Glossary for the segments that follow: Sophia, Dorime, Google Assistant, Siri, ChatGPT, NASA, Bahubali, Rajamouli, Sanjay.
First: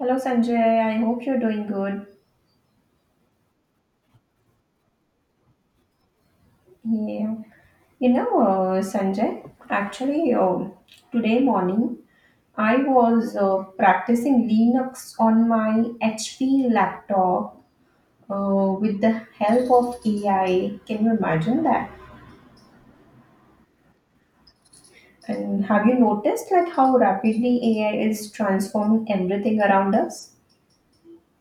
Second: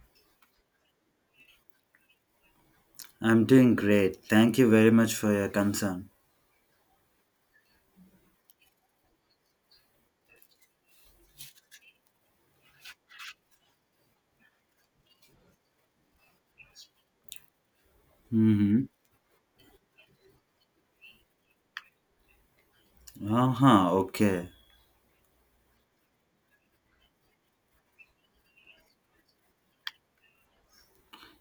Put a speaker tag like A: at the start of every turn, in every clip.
A: Hello Sanjay, I hope you're doing good.
B: I'm doing great. Thank you very much for your concern.
A: Yeah. You know, Sanjay, actually, today morning I was practicing Linux on my HP laptop
B: Mm-hmm.
A: with the help of AI. Can you imagine that?
B: Uh-huh. Okay.
A: And have you noticed like how rapidly AI is transforming everything around us?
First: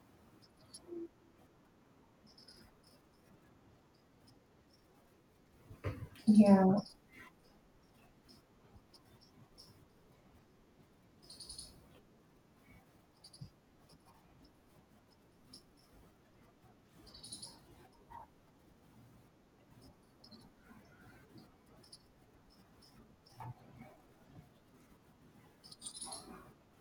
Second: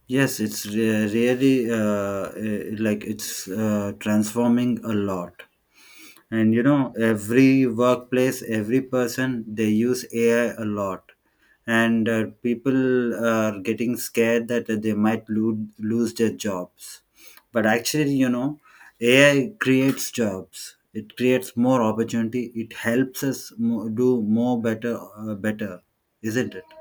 B: Yes, it's re- really eh, like it's transforming a lot. And you
A: Yeah.
B: know, every workplace, every person, they use AI a lot. And people are getting scared that they might lose their jobs. But actually, you know, AI creates jobs, it creates more opportunity, it helps us mo- do more better better, isn't it?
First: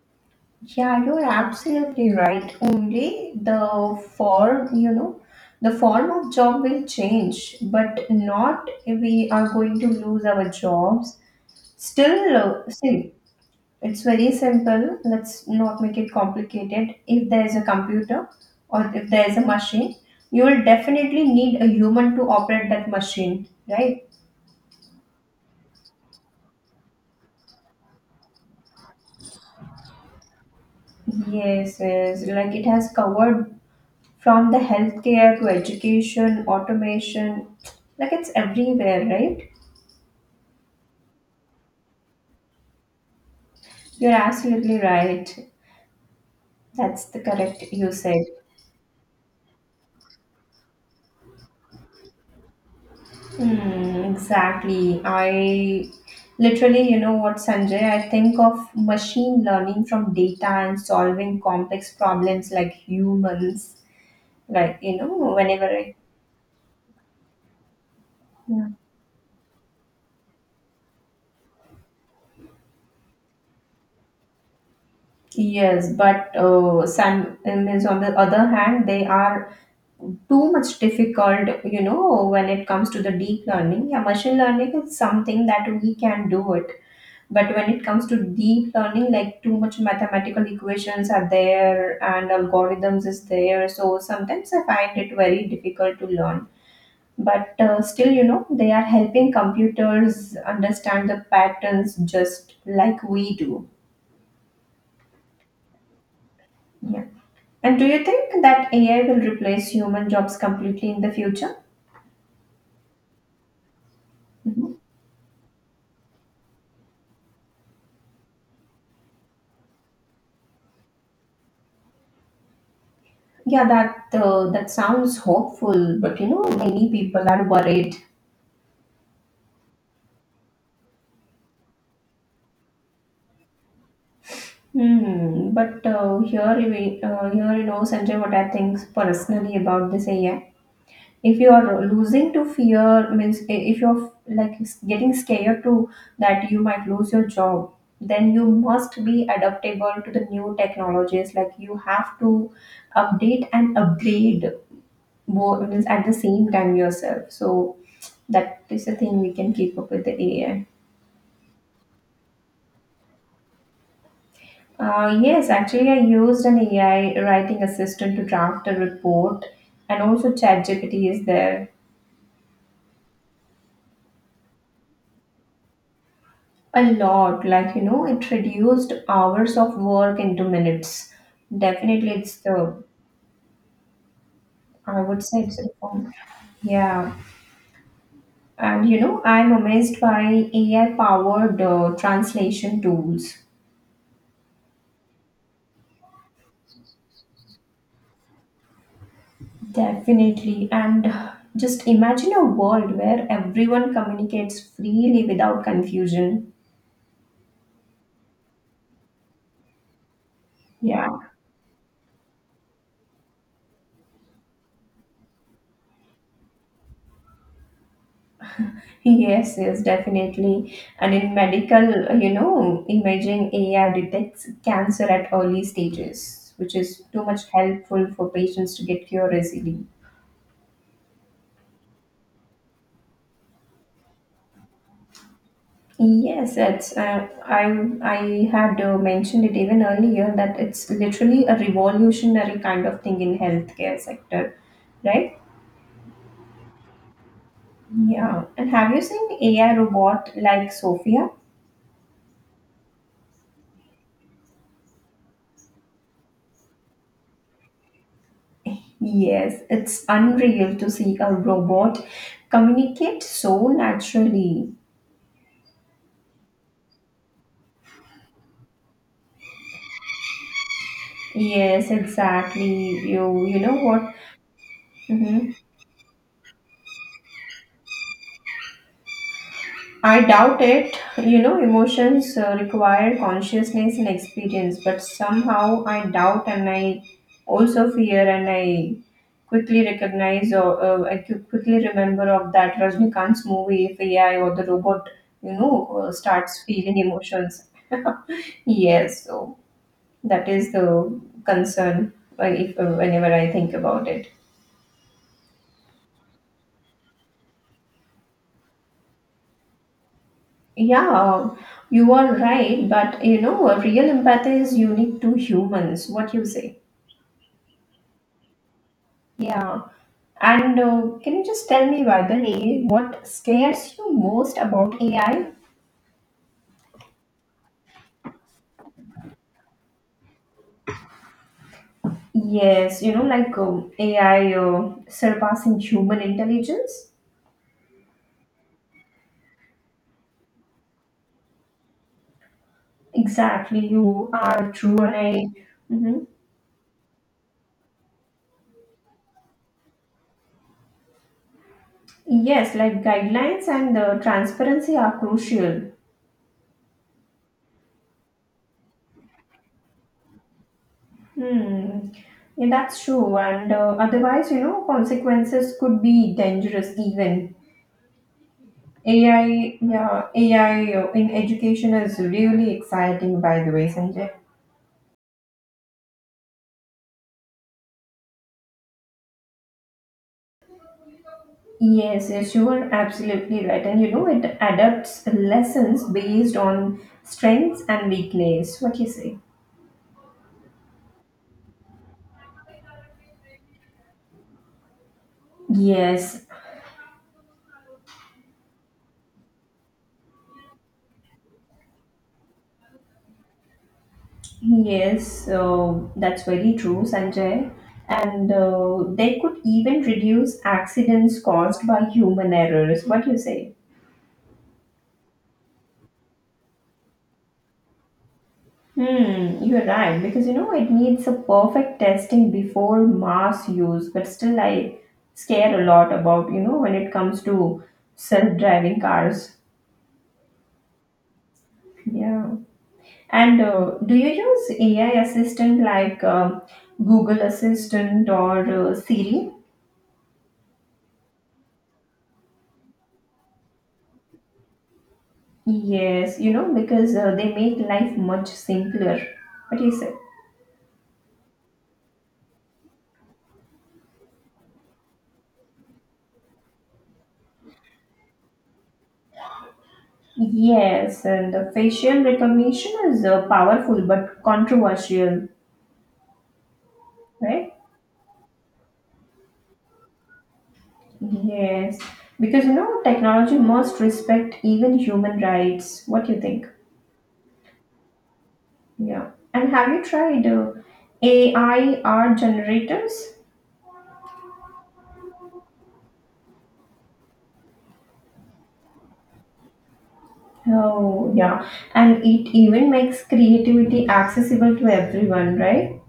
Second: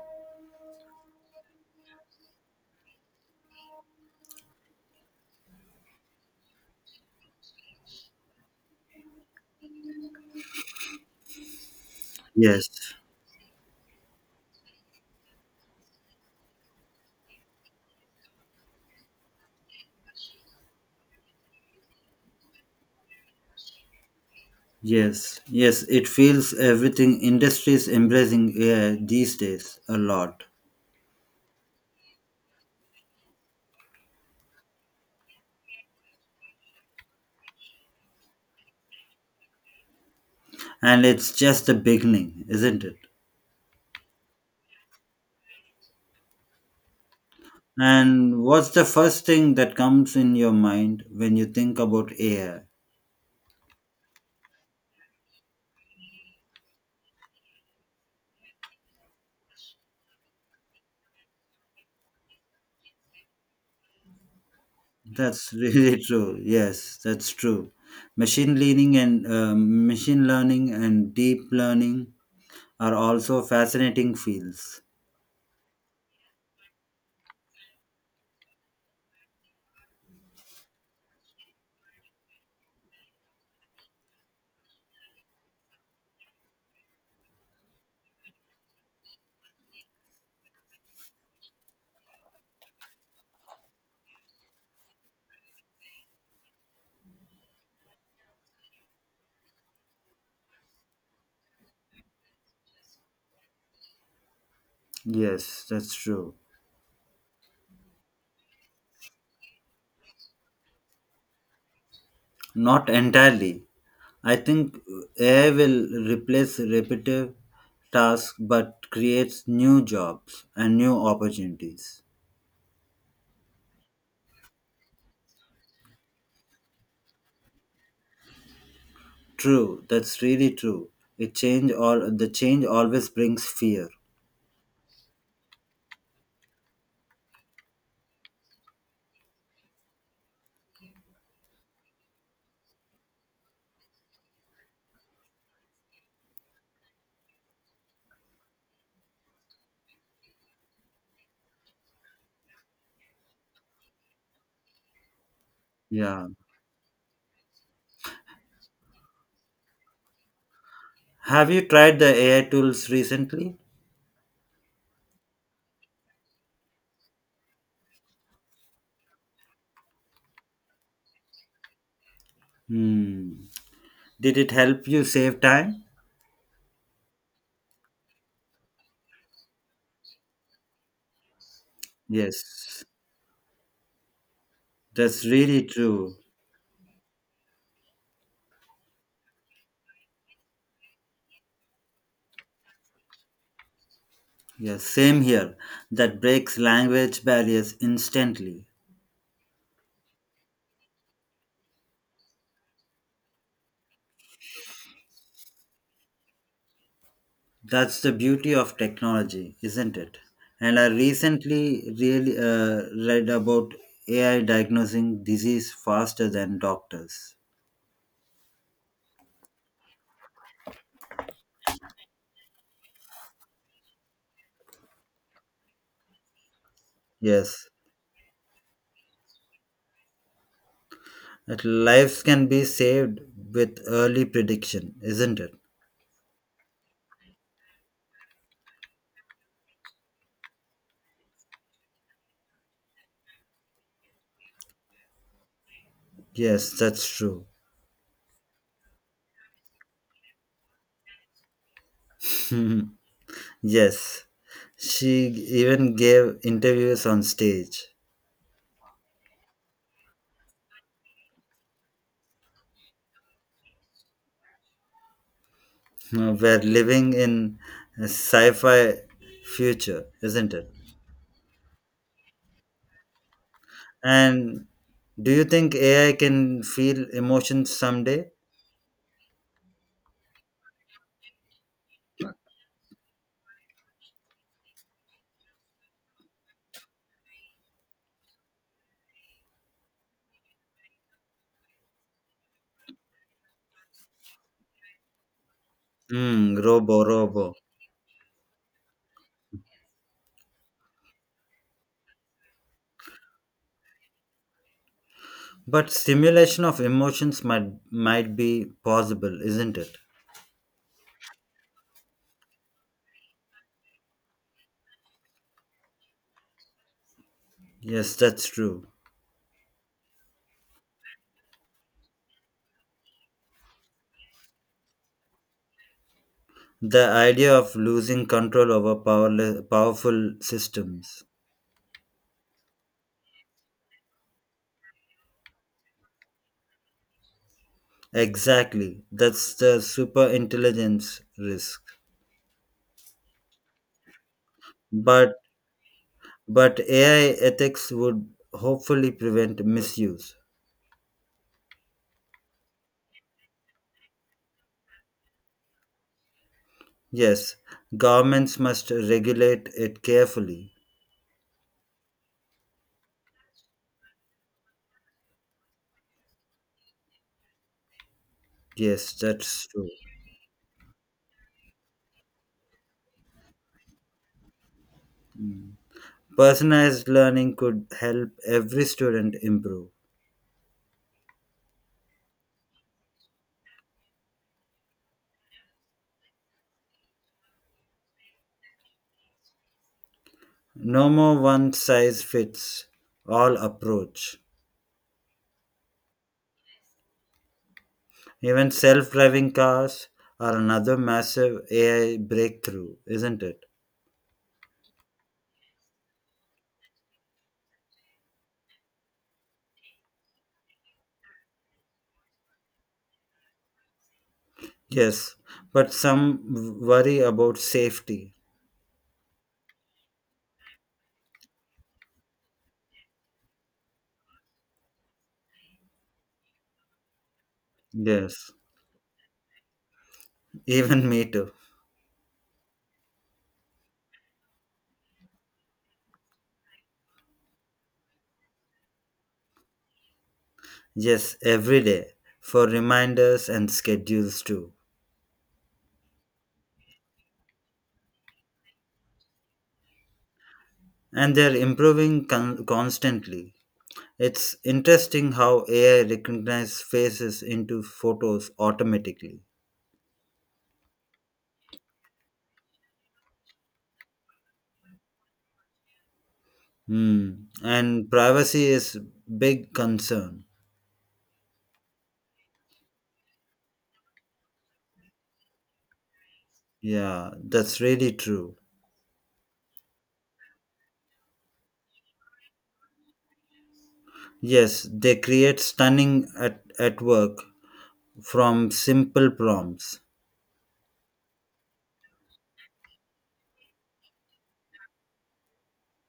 A: Yeah, you're absolutely right. Only the form, you know, the form of job will change, but not we are going to lose our jobs. Still,
B: Yes,
A: see, it's very simple. Let's not make it complicated. If there is a computer or if there is a machine, you will definitely need a human to operate that machine, right?
B: yes, yes, it feels everything industries embracing AI these days a lot.
A: Yes, yes. Like it has covered from the healthcare to education, automation, like it's everywhere, right?
B: And it's just the beginning, isn't it?
A: You're absolutely right. That's the correct usage.
B: And what's the first thing that comes in your mind when you think about AI?
A: Hmm, exactly. I literally, you know what, Sanjay, I think of machine learning from data and solving complex problems like humans. Like, you know,
B: That's
A: whenever I.
B: really true. Yes, that's true.
A: Yeah.
B: Machine learning and deep learning are also fascinating fields.
A: Yes, but some, I mean, on the other hand, they are too much difficult, you know, when it comes to the deep learning. Yeah, machine learning is something that we can do it, but when it comes to deep learning, like too much mathematical equations are there and algorithms is there, so sometimes I find it very difficult to learn. But still you know they are helping computers understand the patterns just like we do.
B: Yes, that's true.
A: Yeah, and do you think that AI will replace human jobs completely in the future?
B: Not entirely. I
A: Mm-hmm.
B: think AI will replace repetitive tasks but creates new jobs and new opportunities.
A: Yeah, that that sounds hopeful, but you know, many people are worried.
B: True, that's really true. It change all the change always brings fear.
A: Hmm. But here, here you know, Sanjay, what I think personally about this AI. If you are losing to fear, means if you're like getting scared to that you might lose your job, then you must be adaptable to the new technologies. Like you have to update and upgrade both means at the
B: Yeah.
A: same time yourself. So that is the thing we can keep up with the AI.
B: Have you tried the AI tools recently?
A: Yes, actually, I used an AI writing assistant to draft a report, and also ChatGPT is there
B: Hmm. Did it help you save time?
A: a lot. Like, you know, it reduced hours of work into minutes. Definitely, it's the,
B: Yes,
A: I would
B: that's
A: say, it's
B: really
A: the form.
B: true.
A: Yeah, and you know, I'm amazed by AI powered translation tools.
B: Yes, same here. That breaks language barriers instantly.
A: Definitely. And just imagine a world where everyone communicates freely without confusion.
B: That's the beauty of technology, isn't it? And I
A: Yeah.
B: recently really read about AI diagnosing disease faster than doctors.
A: Yes, yes, definitely. And in medical, you know, imaging AI detects cancer at early stages, which is too much
B: Yes,
A: helpful for patients to get cured easily.
B: that lives can be saved with early prediction, isn't it?
A: Yes, that's uh, I had mentioned it even earlier that it's literally a revolutionary kind of thing in healthcare sector, right?
B: Yes, that's true.
A: Yeah. And have you seen AI robot like Sophia?
B: Yes. She even gave interviews on stage.
A: Yes, it's unreal to see a robot communicate so naturally.
B: Now, we're living in a sci fi future, isn't it?
A: Yes, exactly. You know what?
B: And do you
A: Hmm.
B: think AI can feel emotions someday?
A: I doubt it. You know, emotions require consciousness and experience, but somehow I doubt and I also fear and I quickly recognize or quickly remember of that Rajnikant's movie if AI or the robot, you know,
B: Hmm,
A: starts feeling
B: robo, robo.
A: emotions. Yes, so that is the concern if whenever I think about it.
B: But simulation of emotions might be possible, isn't it?
A: Yeah, you are right, but you know, a real empathy is unique to humans. What you say?
B: Yes, that's true.
A: Yeah. And can you just tell me, by the way, what scares you most about AI?
B: The idea of losing control over powerless, powerful systems.
A: Yes, you know, like AI surpassing human intelligence.
B: Exactly. That's the super intelligence risk.
A: Exactly, you are true, and
B: But
A: I. Mhm.
B: AI ethics would hopefully prevent misuse.
A: Yes, like guidelines and transparency are crucial.
B: Yes, governments must regulate it carefully.
A: Hmm. Yeah, that's true. And otherwise, you know, consequences could be dangerous even.
B: Yes, that's
A: AI,
B: true.
A: yeah, AI in education is really exciting, by the way, Sanjay.
B: Personalized learning could help every student improve.
A: Yes, yes, you are absolutely right. And you know, it adapts lessons based on strengths and weakness. What you say?
B: No more one size fits all approach.
A: Yes,
B: Even self driving cars are another massive AI breakthrough, isn't it?
A: yes, so that's very true, Sanjay. And they could even reduce accidents caused by human errors. What do you say?
B: Yes, but some w- worry about safety.
A: Hmm, you're right because you know it needs a perfect testing before mass use, but still I scare a lot about you know when it comes to
B: Yes,
A: self-driving cars.
B: even me too.
A: Yeah, and do you use AI assistant like Google Assistant or Siri?
B: Yes, every day for reminders and schedules too.
A: Yes, you know because they make life much simpler. What do you say?
B: And they're improving con- constantly. It's interesting how AI recognizes faces into photos automatically.
A: Yes, and the facial recognition is powerful but controversial,
B: Hmm.
A: right?
B: And privacy is big concern.
A: Yes, because you know, technology must respect even human rights. What do you think?
B: Yeah, that's really true.
A: Yeah. And have you tried AI art generators?
B: Yes, they create stunning at work from simple prompts.
A: Oh, yeah. And it even makes creativity accessible to everyone, right?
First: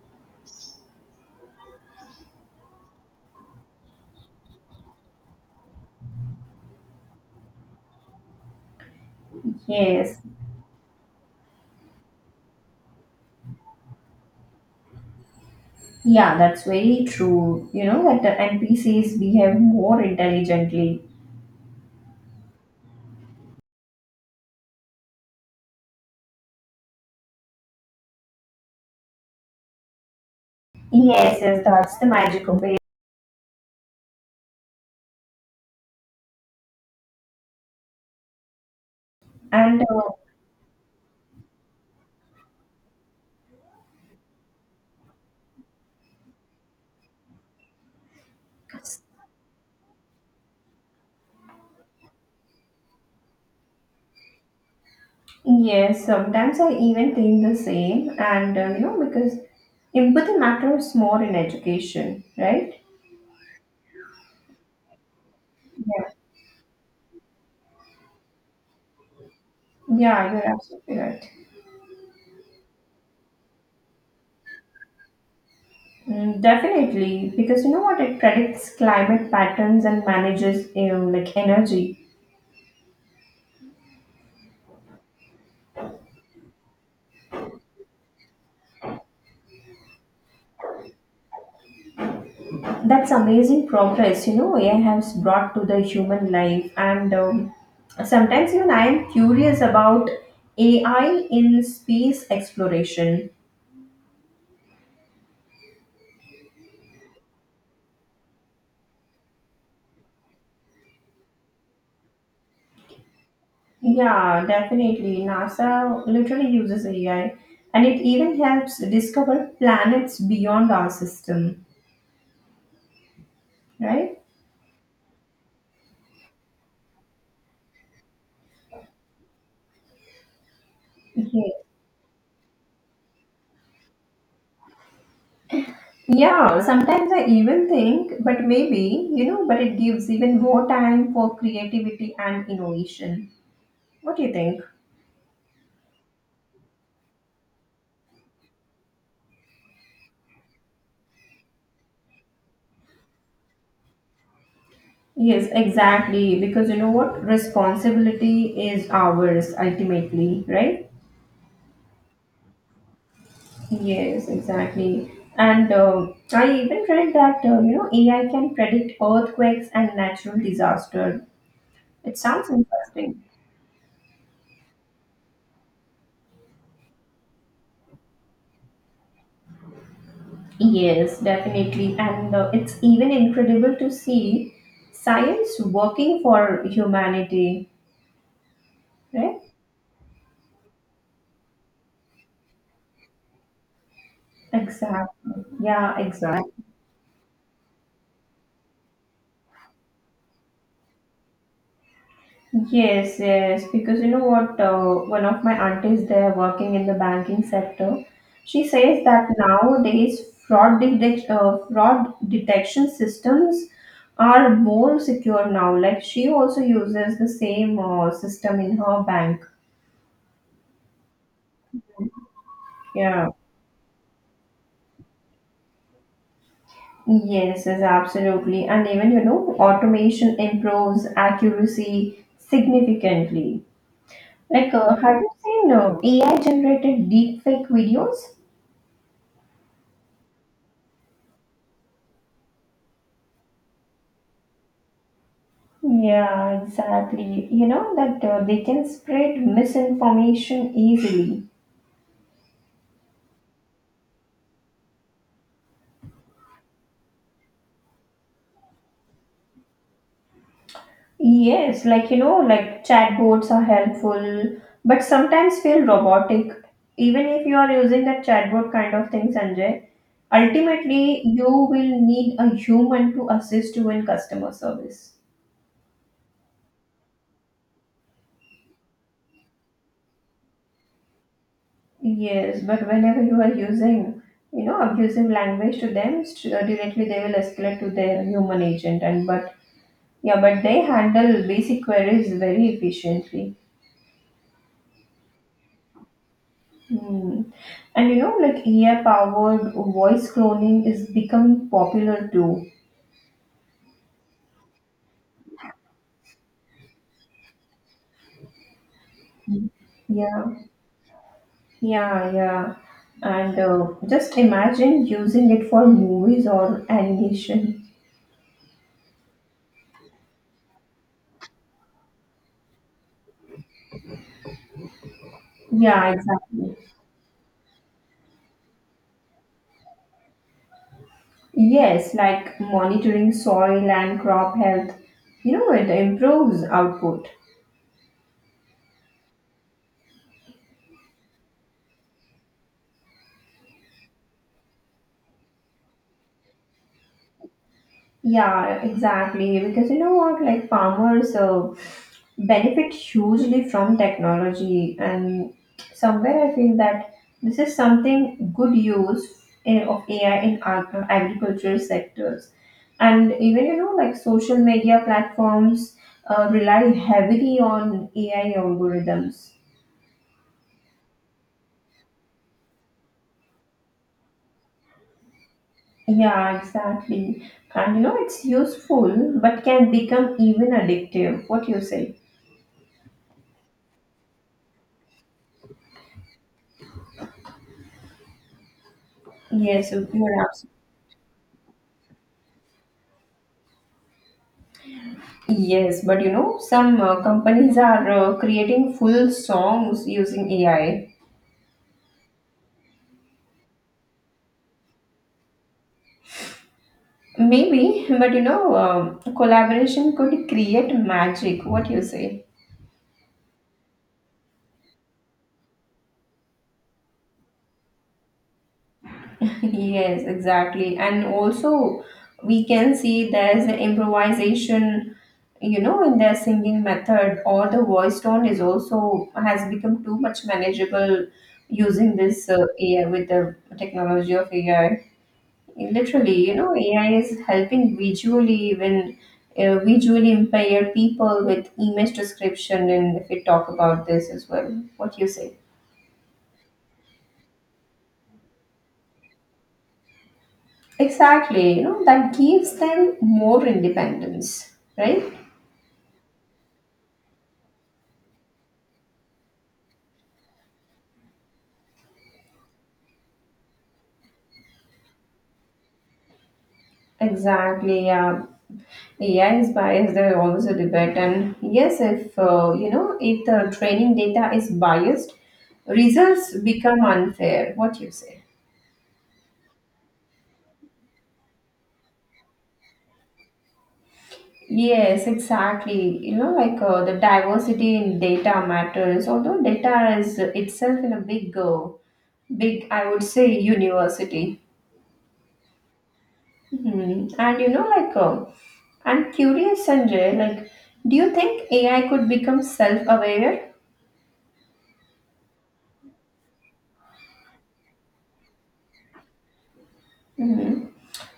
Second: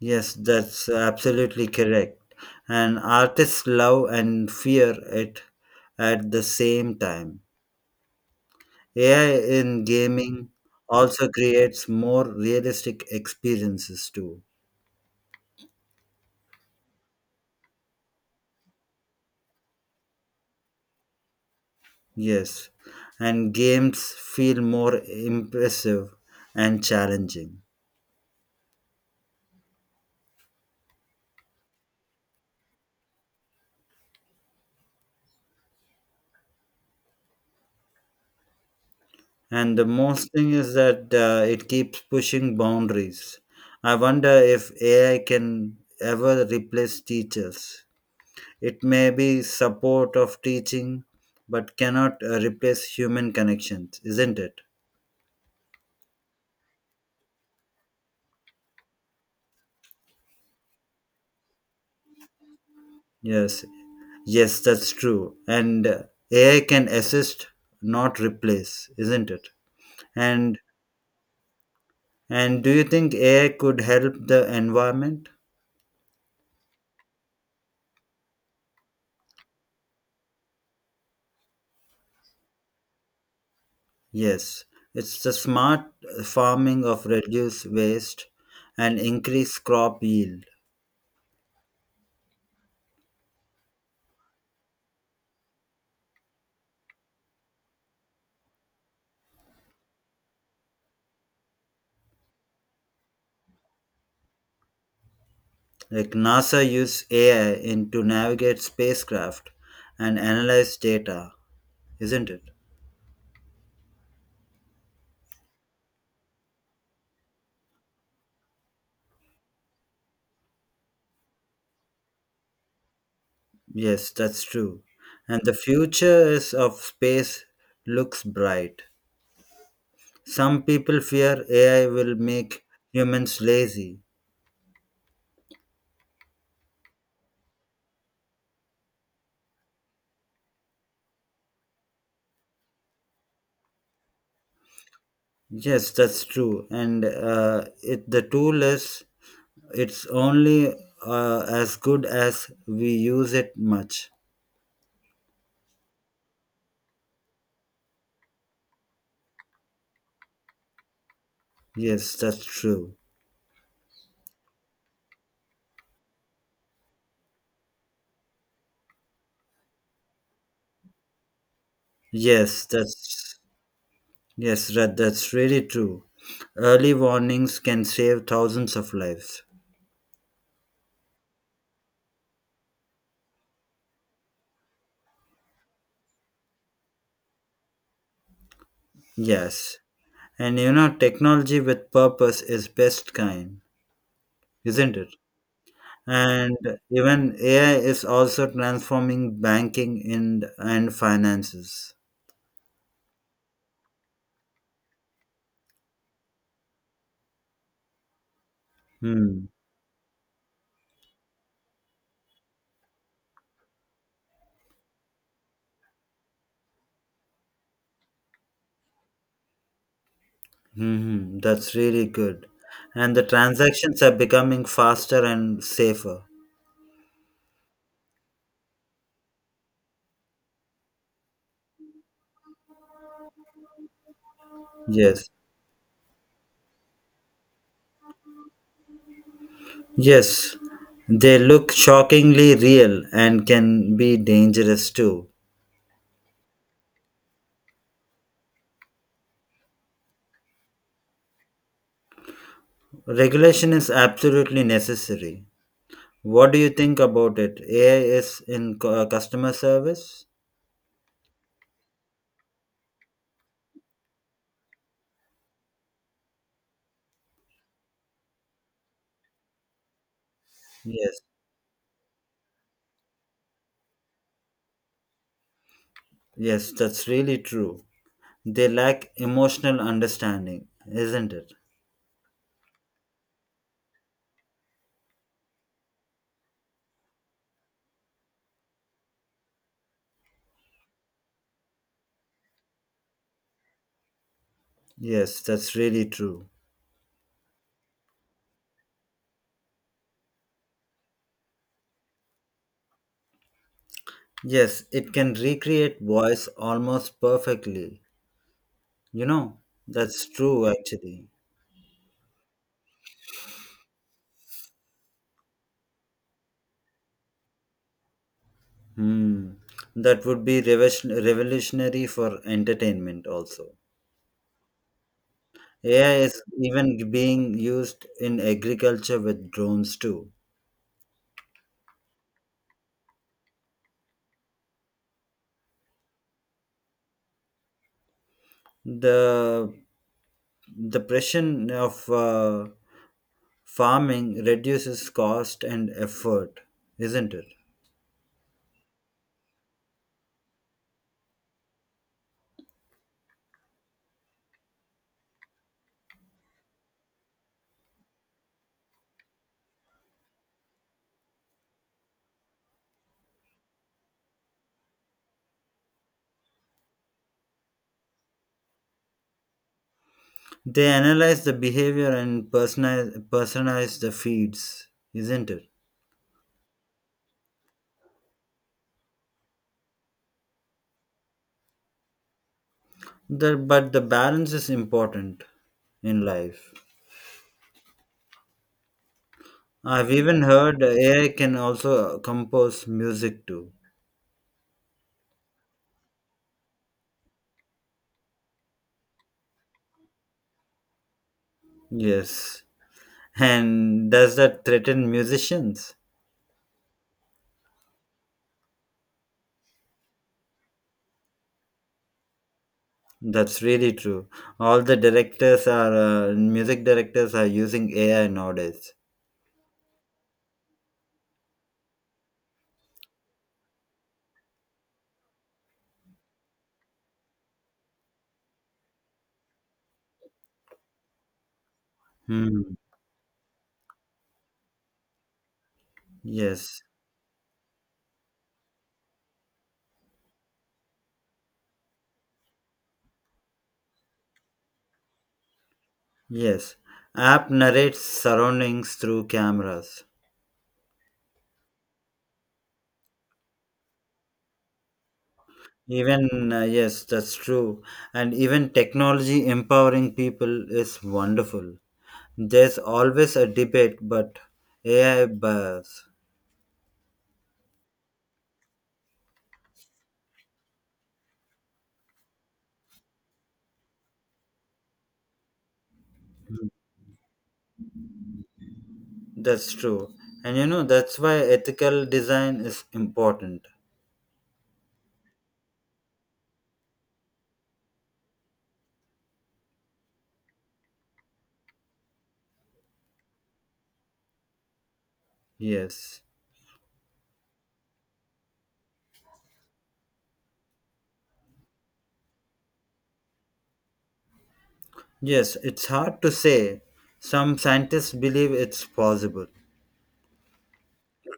B: Yes, that's absolutely correct. And artists love and fear it at the same time. AI in
A: Yes.
B: gaming also creates more realistic experiences too.
A: Yeah, that's very true. You know that the NPCs behave more intelligently.
B: Yes, and games feel more impressive and challenging.
A: Yes, yes, that's the magic of it.
B: And
A: And
B: the most thing is that it keeps pushing boundaries. I wonder if AI can ever replace teachers. It may be support of teaching, but cannot replace human connections, isn't it?
A: yes, sometimes I even think the same, and you know, because empathy matters more in education, right?
B: Yes, yes, that's true. And
A: Yeah,
B: AI can assist, not replace, isn't it?
A: yeah, you're
B: And
A: absolutely right.
B: and do you think AI could help the environment?
A: Mm, definitely, because you know what, it predicts climate patterns and manages you know, like energy.
B: Yes, it's the smart farming of reduce waste and increase crop yield.
A: That's amazing progress, you know, AI has brought to the human life, and sometimes even I am curious about AI in space exploration.
B: Like NASA use AI in to navigate spacecraft and analyze data, isn't it?
A: Yeah, definitely. NASA literally uses AI and it even helps discover planets beyond our system,
B: Yes,
A: right?
B: that's true. And the future is of space looks bright. Some people fear
A: Okay.
B: AI will make humans lazy.
A: Yeah, sometimes I even think, but maybe, you know, but it gives even more time for creativity and innovation. What do you think?
B: Yes, that's true. And it, the tool is, it's only as good as we use it much.
A: Yes, exactly. Because you know what? Responsibility is ours ultimately, right?
B: Yes, that's true.
A: Yes, exactly. And I even read that you know AI can predict earthquakes and natural disaster. It sounds
B: Yes,
A: interesting.
B: that's yes, that, that's really true. Early warnings can save thousands of lives.
A: Yes, definitely. And it's even incredible to see science working for humanity, right?
B: Yes. And you know, technology with purpose is best kind, isn't it?
A: Exactly. Yeah, exactly.
B: And even AI is also transforming banking in and finances.
A: Yes, yes, because you know what? One of my aunties there working in the banking sector, she says that
B: Hmm.
A: nowadays fraud detection systems are more secure now. Like she also uses the same system in her bank.
B: Hmm, that's really good. And the
A: Yeah.
B: transactions are becoming faster and safer.
A: Yes, yes, absolutely. And even, you know, automation improves accuracy significantly. Like, have
B: Yes.
A: you seen AI generated deepfake videos?
B: Yes. They look shockingly real and can be dangerous too.
A: Yeah, exactly. You know that they can spread misinformation easily.
B: Regulation is absolutely necessary. What do you think about it? AI is in cu- customer service?
A: Yes, like you know, like chatbots are helpful, but sometimes feel robotic. Even if you are using that chatbot kind of thing, Sanjay,
B: Yes.
A: ultimately you will need a human to assist you in customer service.
B: Yes, that's really true. They lack emotional understanding, isn't it?
A: Yes, but whenever you are using, you know, abusive language to them, directly they will escalate to their human agent, and but yeah, but they handle basic queries very efficiently.
B: Yes, that's really true.
A: Hmm. And you know, like AI powered voice cloning is becoming popular too.
B: Yes, it can recreate voice almost perfectly. You know, that's
A: Yeah,
B: true actually.
A: yeah, yeah. And just imagine using it for movies or animation.
B: Hmm. That would be revolution- revolutionary for entertainment also.
A: Yeah,
B: AI is
A: exactly.
B: even being used in agriculture with drones too.
A: Yes, like monitoring soil and crop health. You know, it improves output.
B: The pressure of farming reduces cost and effort, isn't it?
A: Yeah, exactly. Because you know what, like farmers benefit hugely from technology, and somewhere I feel that this is something good use in, of AI in agricultural sectors, and even you know like social media platforms rely heavily on AI algorithms.
B: They analyze the behavior and personalize the feeds, isn't it?
A: Yeah, exactly. And you know it's useful, but can become even addictive. What you say?
B: The, but the balance is important in life.
A: Yes, you're
B: I've even heard AI can also compose music too.
A: yes, but you know, some companies are creating full songs using AI.
B: Yes. And does that threaten musicians?
A: Maybe, but you know, collaboration could create magic. What you say?
B: That's really true. All the directors are, music directors are using AI nowadays.
A: Yes, exactly. And also, we can see there's an improvisation, you know, in their singing method, or the voice tone is also has become too much manageable using this
B: Hmm.
A: AI with the technology of AI. Literally you know
B: Yes.
A: AI is helping visually even visually impaired people with image description and if we talk about this as well, what you say?
B: Yes. App narrates surroundings through cameras.
A: Exactly, you know that gives them more independence, right?
B: Even, yes, that's true. And even technology empowering people is wonderful. There's always a debate, but AI bias.
A: Exactly, yeah, AI is biased, there always a debate and yes, if you know if the training data is biased, results become unfair. What you say?
B: That's true. And you know, that's why ethical design is important.
A: Yes, exactly. You know, like the diversity in data matters, although data is itself in a big, I would say, university.
B: Yes.
A: Hmm. And you know, like, I'm curious, Sanjay, like, do you think AI could become self-aware?
B: Yes, it's hard to say. Some scientists believe it's possible,
A: Hmm.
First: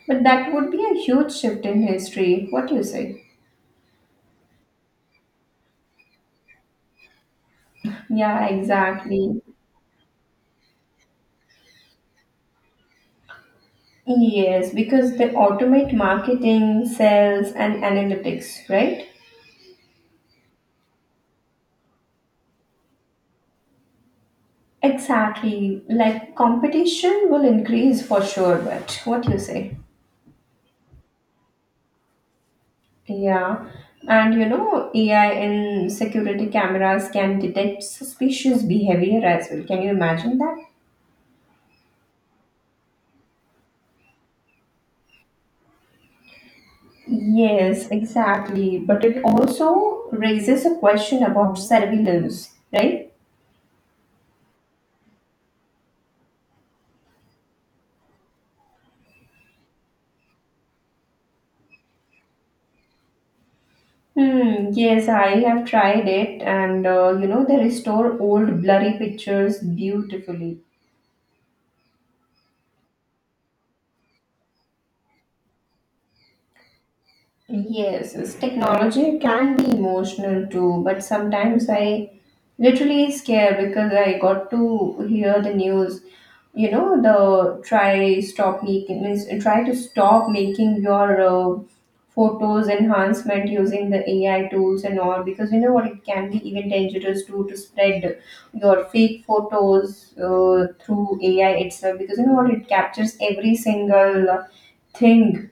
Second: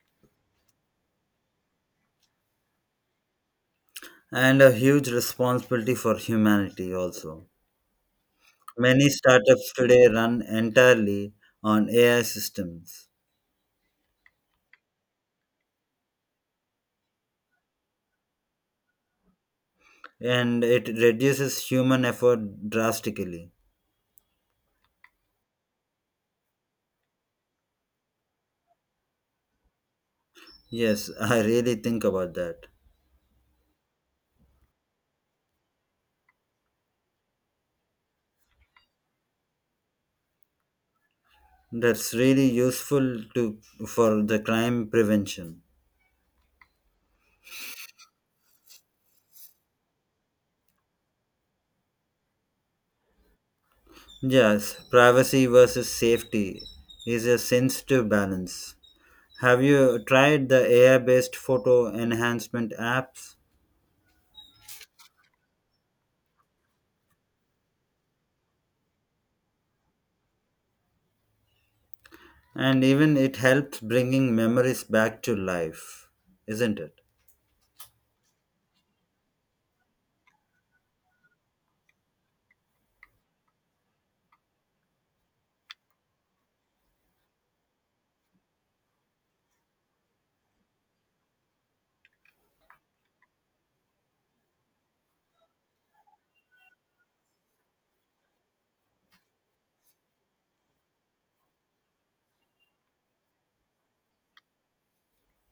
A: But that would be a huge shift in history. What do you say?
B: and a huge responsibility for humanity also.
A: Yeah,
B: Many
A: exactly.
B: startups today run entirely on AI systems,
A: Yes, because they automate marketing, sales, and analytics, right?
B: and it reduces human effort drastically.
A: Exactly. Like competition will increase for sure, but what you say?
B: Yes, I really think about that.
A: Yeah. And you know, AI in security cameras can detect suspicious behavior as well. Can you imagine that?
B: That's really useful to for the crime prevention.
A: Yes, exactly. But it also raises a question about surveillance, right?
B: Yes, privacy versus safety is a sensitive balance. Have you tried the AI-based photo enhancement apps?
A: Hmm, yes, I have tried it, and you know, they restore old blurry pictures beautifully.
B: And even it helps bringing memories back to life, isn't it?
A: Yes, yes, technology can be emotional too, but sometimes I literally scare because I got to hear the news. You know, the try stop making means try to stop making your photos enhancement using the AI tools and all, because you know what, it can be even dangerous to spread your fake photos through AI itself, because you know what, it captures every single thing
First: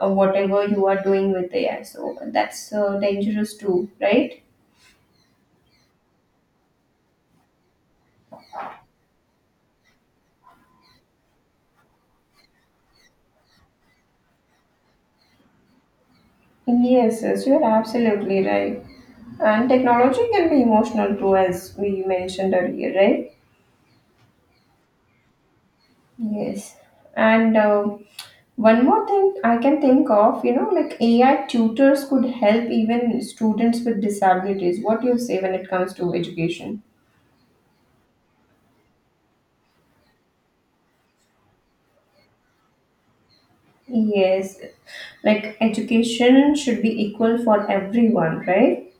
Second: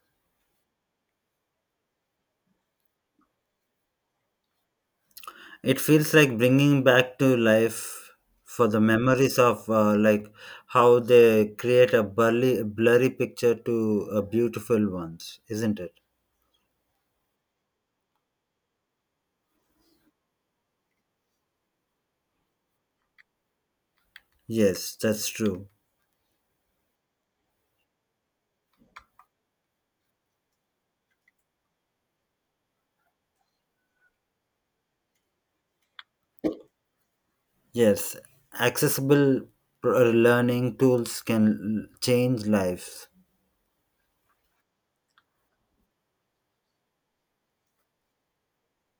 A: whatever you are doing with AI. So that's dangerous too, right?
B: It feels like bringing back to life for the memories of like how they create a blurry picture to a beautiful ones, isn't it?
A: Yes, yes, you're absolutely right. And technology can be emotional too, as we mentioned earlier, right?
B: Yes, that's true.
A: Yes. And one more thing I can think of, you know, like AI tutors could help even students with disabilities. What do you say when it comes to education?
B: Yes, accessible pro- learning tools can l- change lives.
A: Yes. Like education should be equal for everyone, right?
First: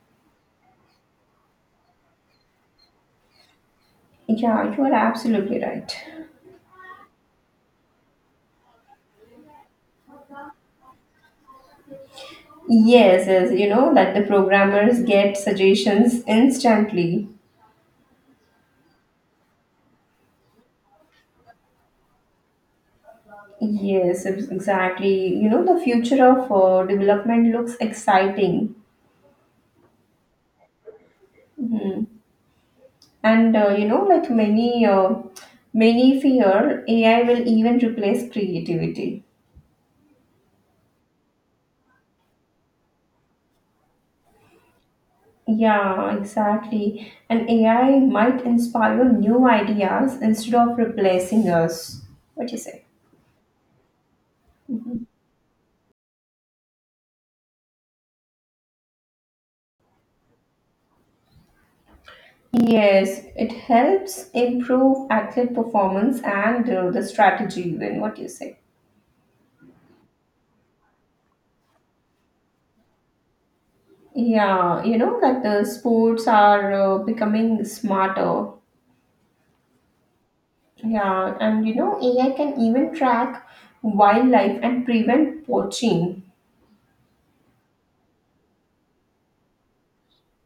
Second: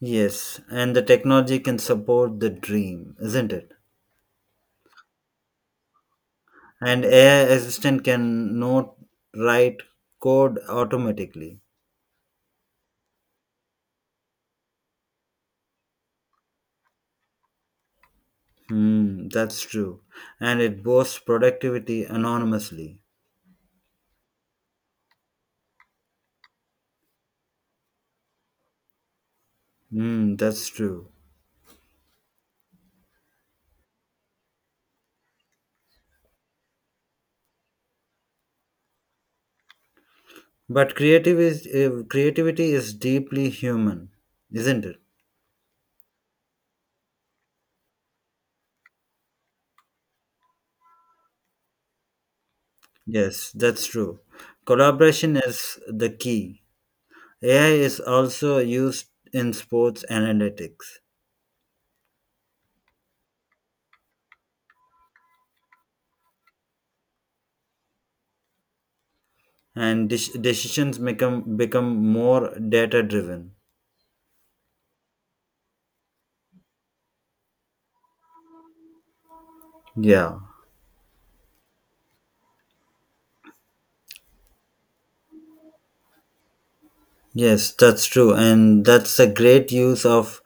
B: Yes, and the technology can support the dream, isn't it?
A: Yeah, you are absolutely right.
B: And AI assistant can not write code automatically.
A: Yes, yes, you know that the programmers get suggestions instantly.
B: Hmm, that's true. And it boosts productivity anonymously.
A: Yes, exactly. You know, the future of development looks exciting.
B: Hmm, that's true.
A: Mhm. And you know, like many fear AI will even replace creativity.
B: But creativity is deeply human, isn't it?
A: Yeah, exactly. And AI might inspire new ideas instead of replacing us. What do you say?
B: Yes, that's true. Collaboration is the key. AI is also used in sports analytics,
A: Yes, it helps improve athlete performance and the strategy win. What do you say?
B: and dec- decisions become more data driven.
A: Yeah, you know that the sports are becoming smarter.
B: Yeah.
A: Yeah, and you know AI can even track wildlife and prevent poaching.
B: Yes, that's true, and that's a great use of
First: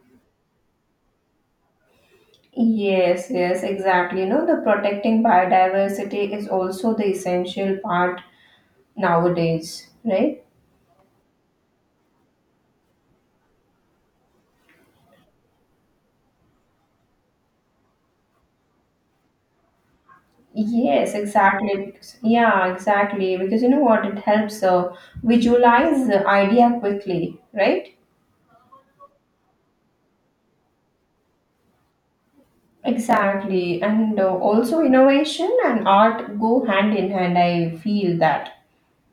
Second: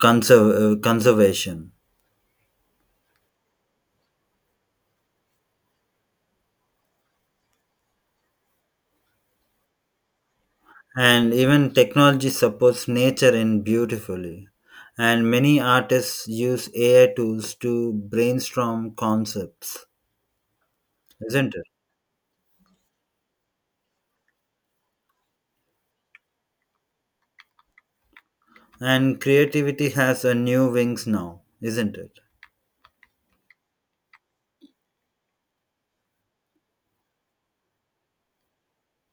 B: conserv- conservation.
A: Yes, yes, exactly. You know, the protecting biodiversity is also the essential part nowadays, right?
B: And even technology supports nature in beautifully. And many artists use AI tools to brainstorm concepts,
A: Yes,
B: isn't it?
A: exactly. Because, yeah, exactly. Because you know what? It helps visualize the idea quickly, right?
B: And creativity has a new wings now, isn't it?
A: Exactly. And also, innovation and art go hand in hand. I feel that.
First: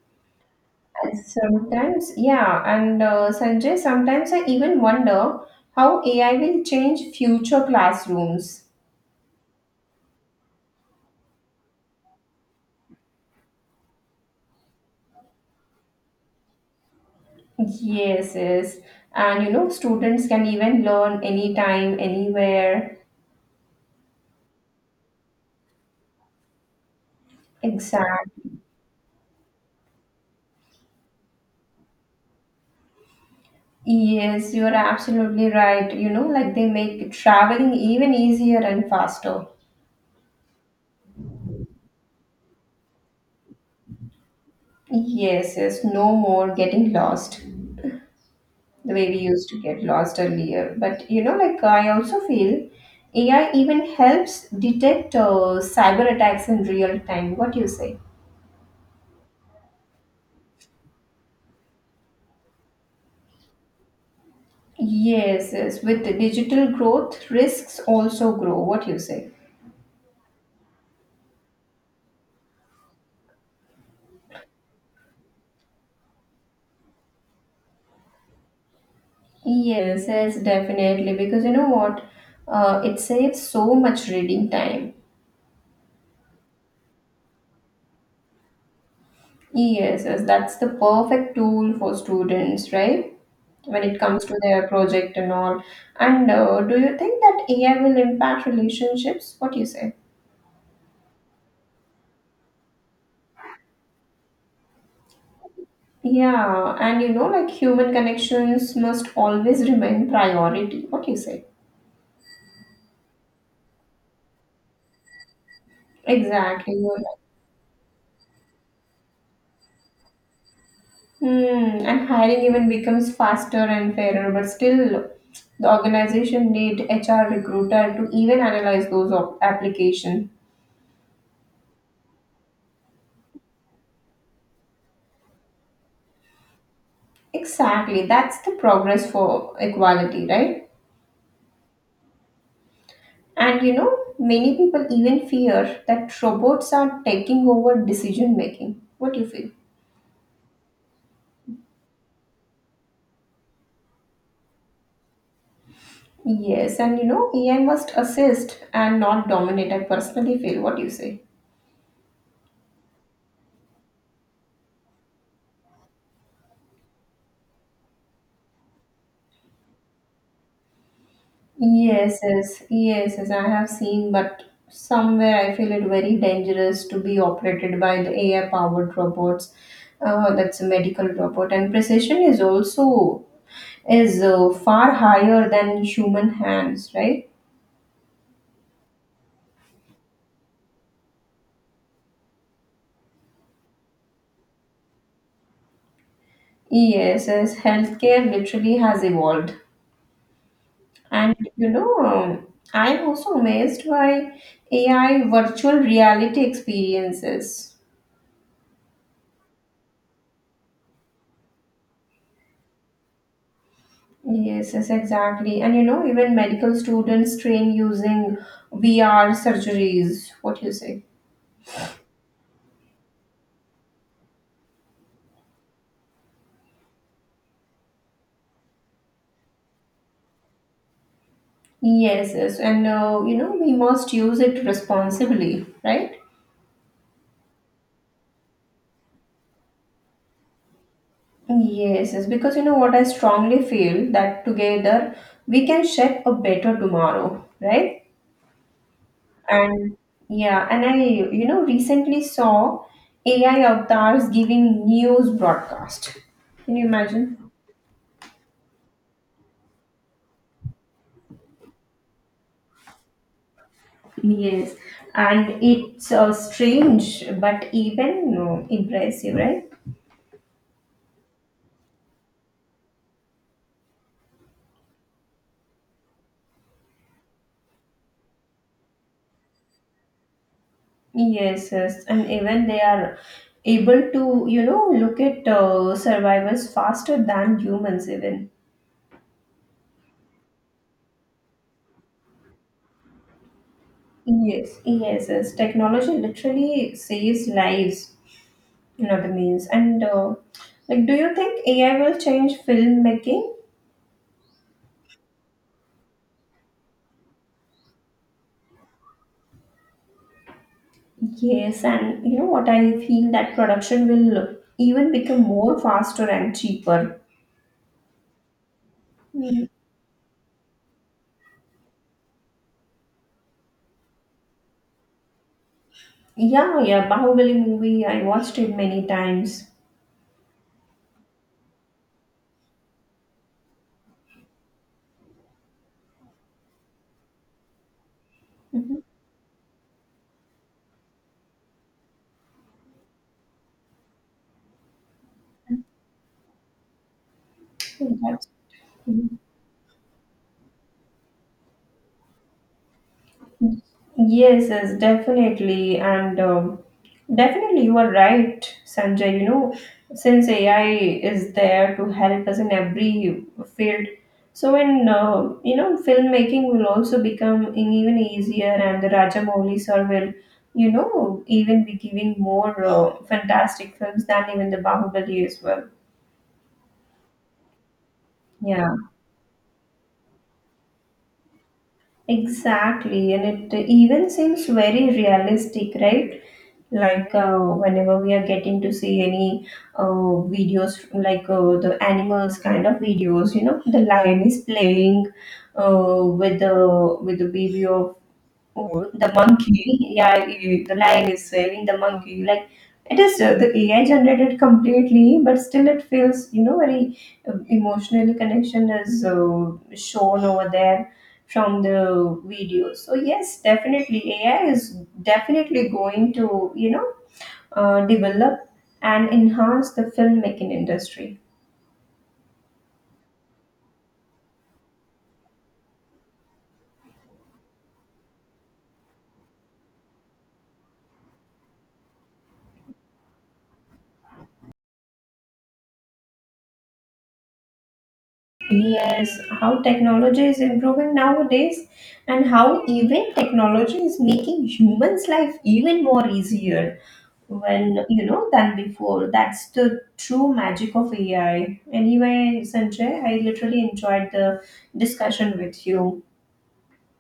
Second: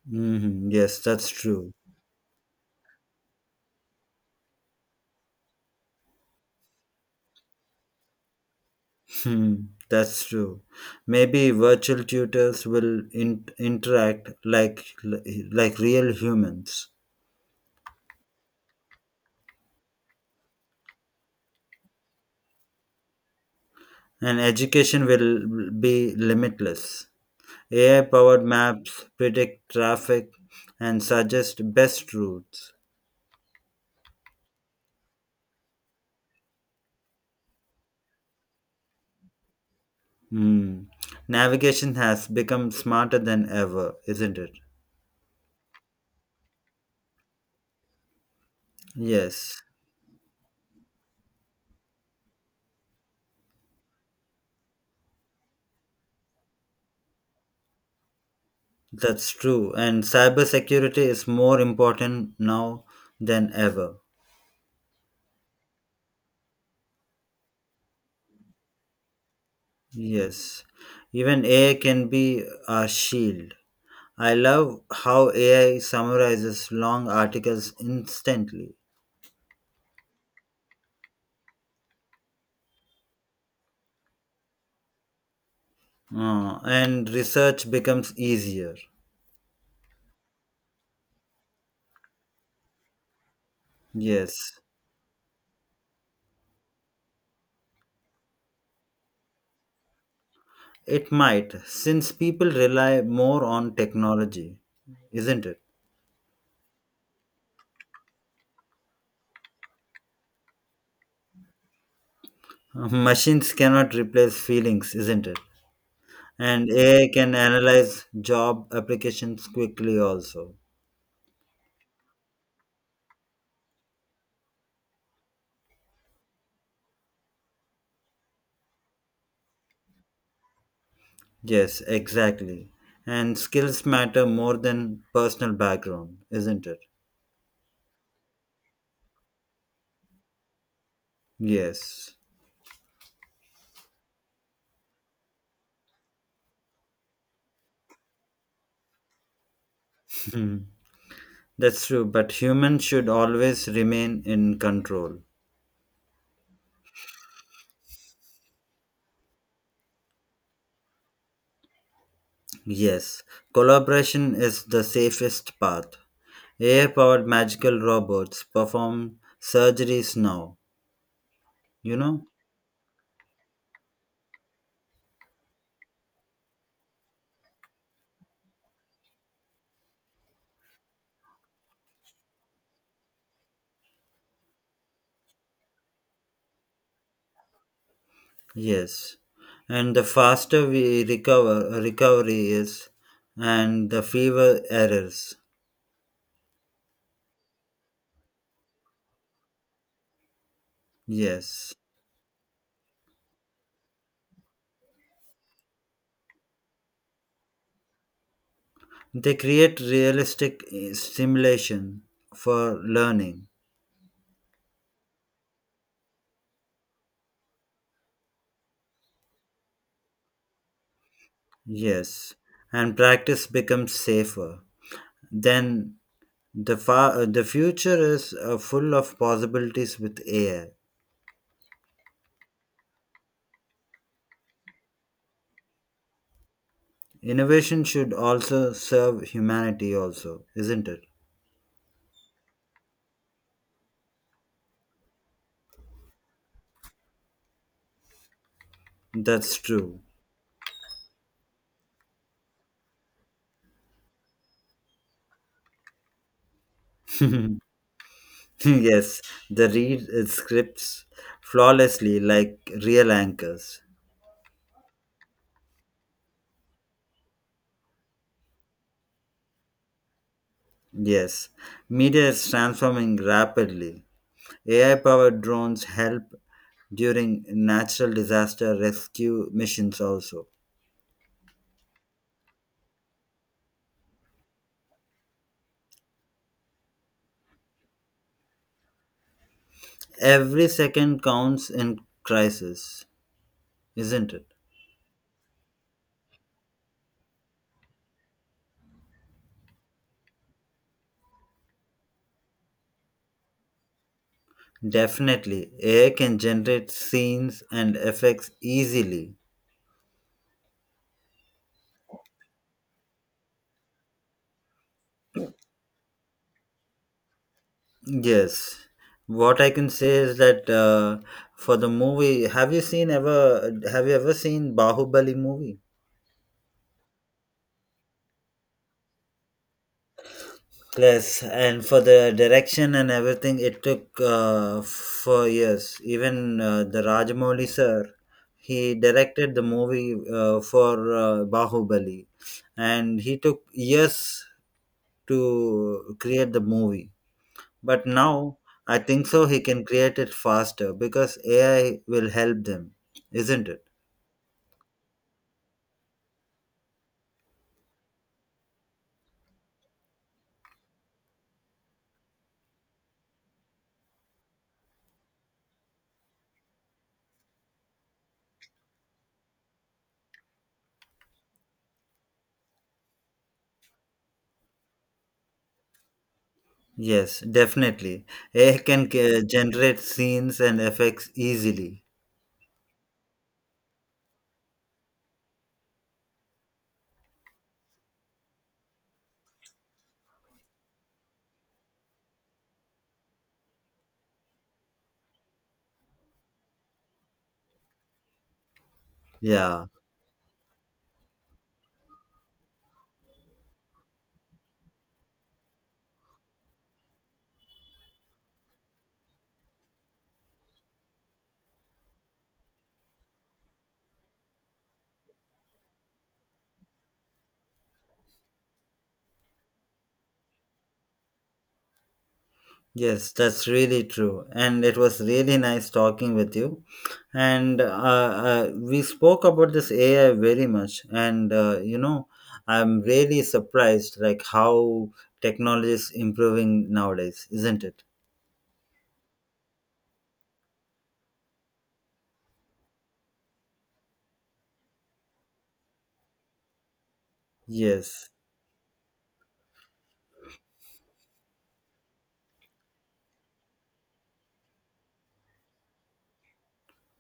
B: Hmm, yes,
A: And
B: that's true.
A: sometimes, yeah. And Sanjay, sometimes I even wonder how AI will change future classrooms.
B: Hmm, that's true. Maybe virtual tutors will in- interact like real humans,
A: Yes, yes. And you know, students can even learn anytime, anywhere.
B: and education will be limitless. AI powered
A: Exactly.
B: maps predict traffic and suggest best routes.
A: Yes, you are absolutely right. You know, like they make traveling even easier and faster.
B: Hmm. Navigation has become smarter than ever, isn't it?
A: Yes, yes, no more getting lost the way we used
B: Yes.
A: to get lost earlier. But you know, like I also feel AI even helps detect cyber attacks in real time. What do you say?
B: That's true. And cybersecurity is more important now than ever.
A: Yes, yes, with the digital growth, risks also grow. What do you say?
B: Yes. Even AI can be our shield. I love how AI summarizes long articles instantly.
A: Yes, yes, definitely. Because you know what? It saves so much reading time.
B: And research becomes easier.
A: Yes, yes, that's the perfect tool for students, right? When it comes
B: Yes.
A: to their project and all. And do you think that AI will impact relationships? What do you say?
B: It might, since people rely more on technology, isn't it?
A: Yeah, and you know, like human connections must always remain priority. What do you say?
B: Machines cannot replace feelings, isn't it? And
A: Exactly. You're right.
B: AI can analyze job applications quickly also.
A: Hmm, and hiring even becomes faster and fairer, but still, the organization need HR recruiter to even analyze those application.
B: Yes, exactly. And skills matter more than personal background, isn't it?
A: Exactly, that's the progress for equality, right?
B: Yes.
A: And you know, many people even fear that robots are taking over decision making. What do you feel?
B: Hmm. That's true, but humans should always remain in control.
A: Yes, and you know, AI must assist and not dominate. I personally feel, what do you say?
B: Yes, collaboration is the safest path. AI powered magical robots perform surgeries now, you
A: Yes,
B: know?
A: yes, yes, yes, I have seen, but somewhere I feel it very dangerous to be operated by the AI powered robots. That's a medical robot, and precision is also is far higher than human hands, right?
B: Yes, and the faster we recover, recovery is, and the fewer errors.
A: Yes, as healthcare literally has evolved. And you
B: Yes,
A: know, I'm also amazed by AI virtual reality experiences.
B: they create realistic simulation for learning.
A: Yes, yes, exactly. And you know, even medical students train using VR surgeries. What do you say?
B: Yes, and practice becomes safer. Then the fa- the future is full of possibilities with AI.
A: Yes, yes. And you know, we must use it responsibly, right?
B: Innovation should also serve humanity, also, isn't it?
A: Yes, yes, because you know what, I strongly feel that together we can shape a better tomorrow, right?
B: That's
A: And
B: true.
A: yeah, and I, you know, recently saw AI avatars giving news broadcast. Can you imagine?
B: Yes, they read scripts flawlessly like real anchors.
A: Yes, and it's strange, but even impressive, right?
B: Yes, media is transforming rapidly. AI powered drones help during natural disaster rescue missions also.
A: Yes, yes, and even they are able to, you know, look at survivors faster than humans, even.
B: Every second counts in crisis, isn't it?
A: Yes, yes, yes. Technology literally saves lives, you know, the means. And like, do you think AI will change filmmaking?
B: Definitely, AI can generate scenes and effects easily.
A: Yes, and you know what? I feel that production will even become more faster and cheaper.
B: Yes. What
A: Mm.
B: I can say is that for the movie, have you ever seen Bahubali movie?
A: Yeah, yeah. Bahubali movie, I watched it many times.
B: Yes, and for the direction and everything, it took 4 years. Even the Rajamouli sir, he
A: Mhm.
B: directed the movie for Bahubali, and he took years to create the movie. But
A: That's-
B: now I think
A: Mm-hmm.
B: so he can create it faster because AI will help them, isn't it?
A: Yes, yes, definitely. And definitely, you are right, Sanjay. You know, since AI is there to help us in every field, so in, you know, filmmaking will also become in even easier, and the Rajamouli sir will, you know, even be giving more fantastic films than even the Bahubali as well.
B: Yes, definitely. AI
A: Yeah,
B: can generate scenes and effects easily.
A: exactly. And it even seems very realistic, right? Like whenever we are getting to see any videos, like the animals kind of videos, you know, the lion is playing with the baby of, oh, the monkey,
B: Yeah.
A: yeah. The lion is saving the monkey, like, it is the AI generated completely, but still it feels, you know, very emotionally connection is shown over there from the videos. So yes, definitely AI is definitely going to, you know, develop and enhance the filmmaking industry.
B: Yes, that's really true. And it was really nice talking with you. And we spoke about this AI very much. And, you know, I'm really surprised like how technology is improving nowadays, isn't it?
A: Yes, how technology is improving nowadays, and how even technology is making humans' life even more easier when, you
B: Yes.
A: know, than before. That's the true magic of AI. Anyway, Sanjay, I literally enjoyed the discussion with you.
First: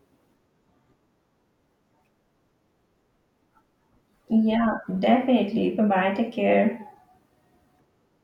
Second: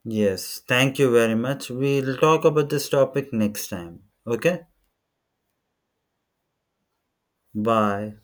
B: Yes. Thank you very much. We'll talk about this topic next time. Okay?
A: Yeah, definitely. Bye bye. Take care.
B: Bye.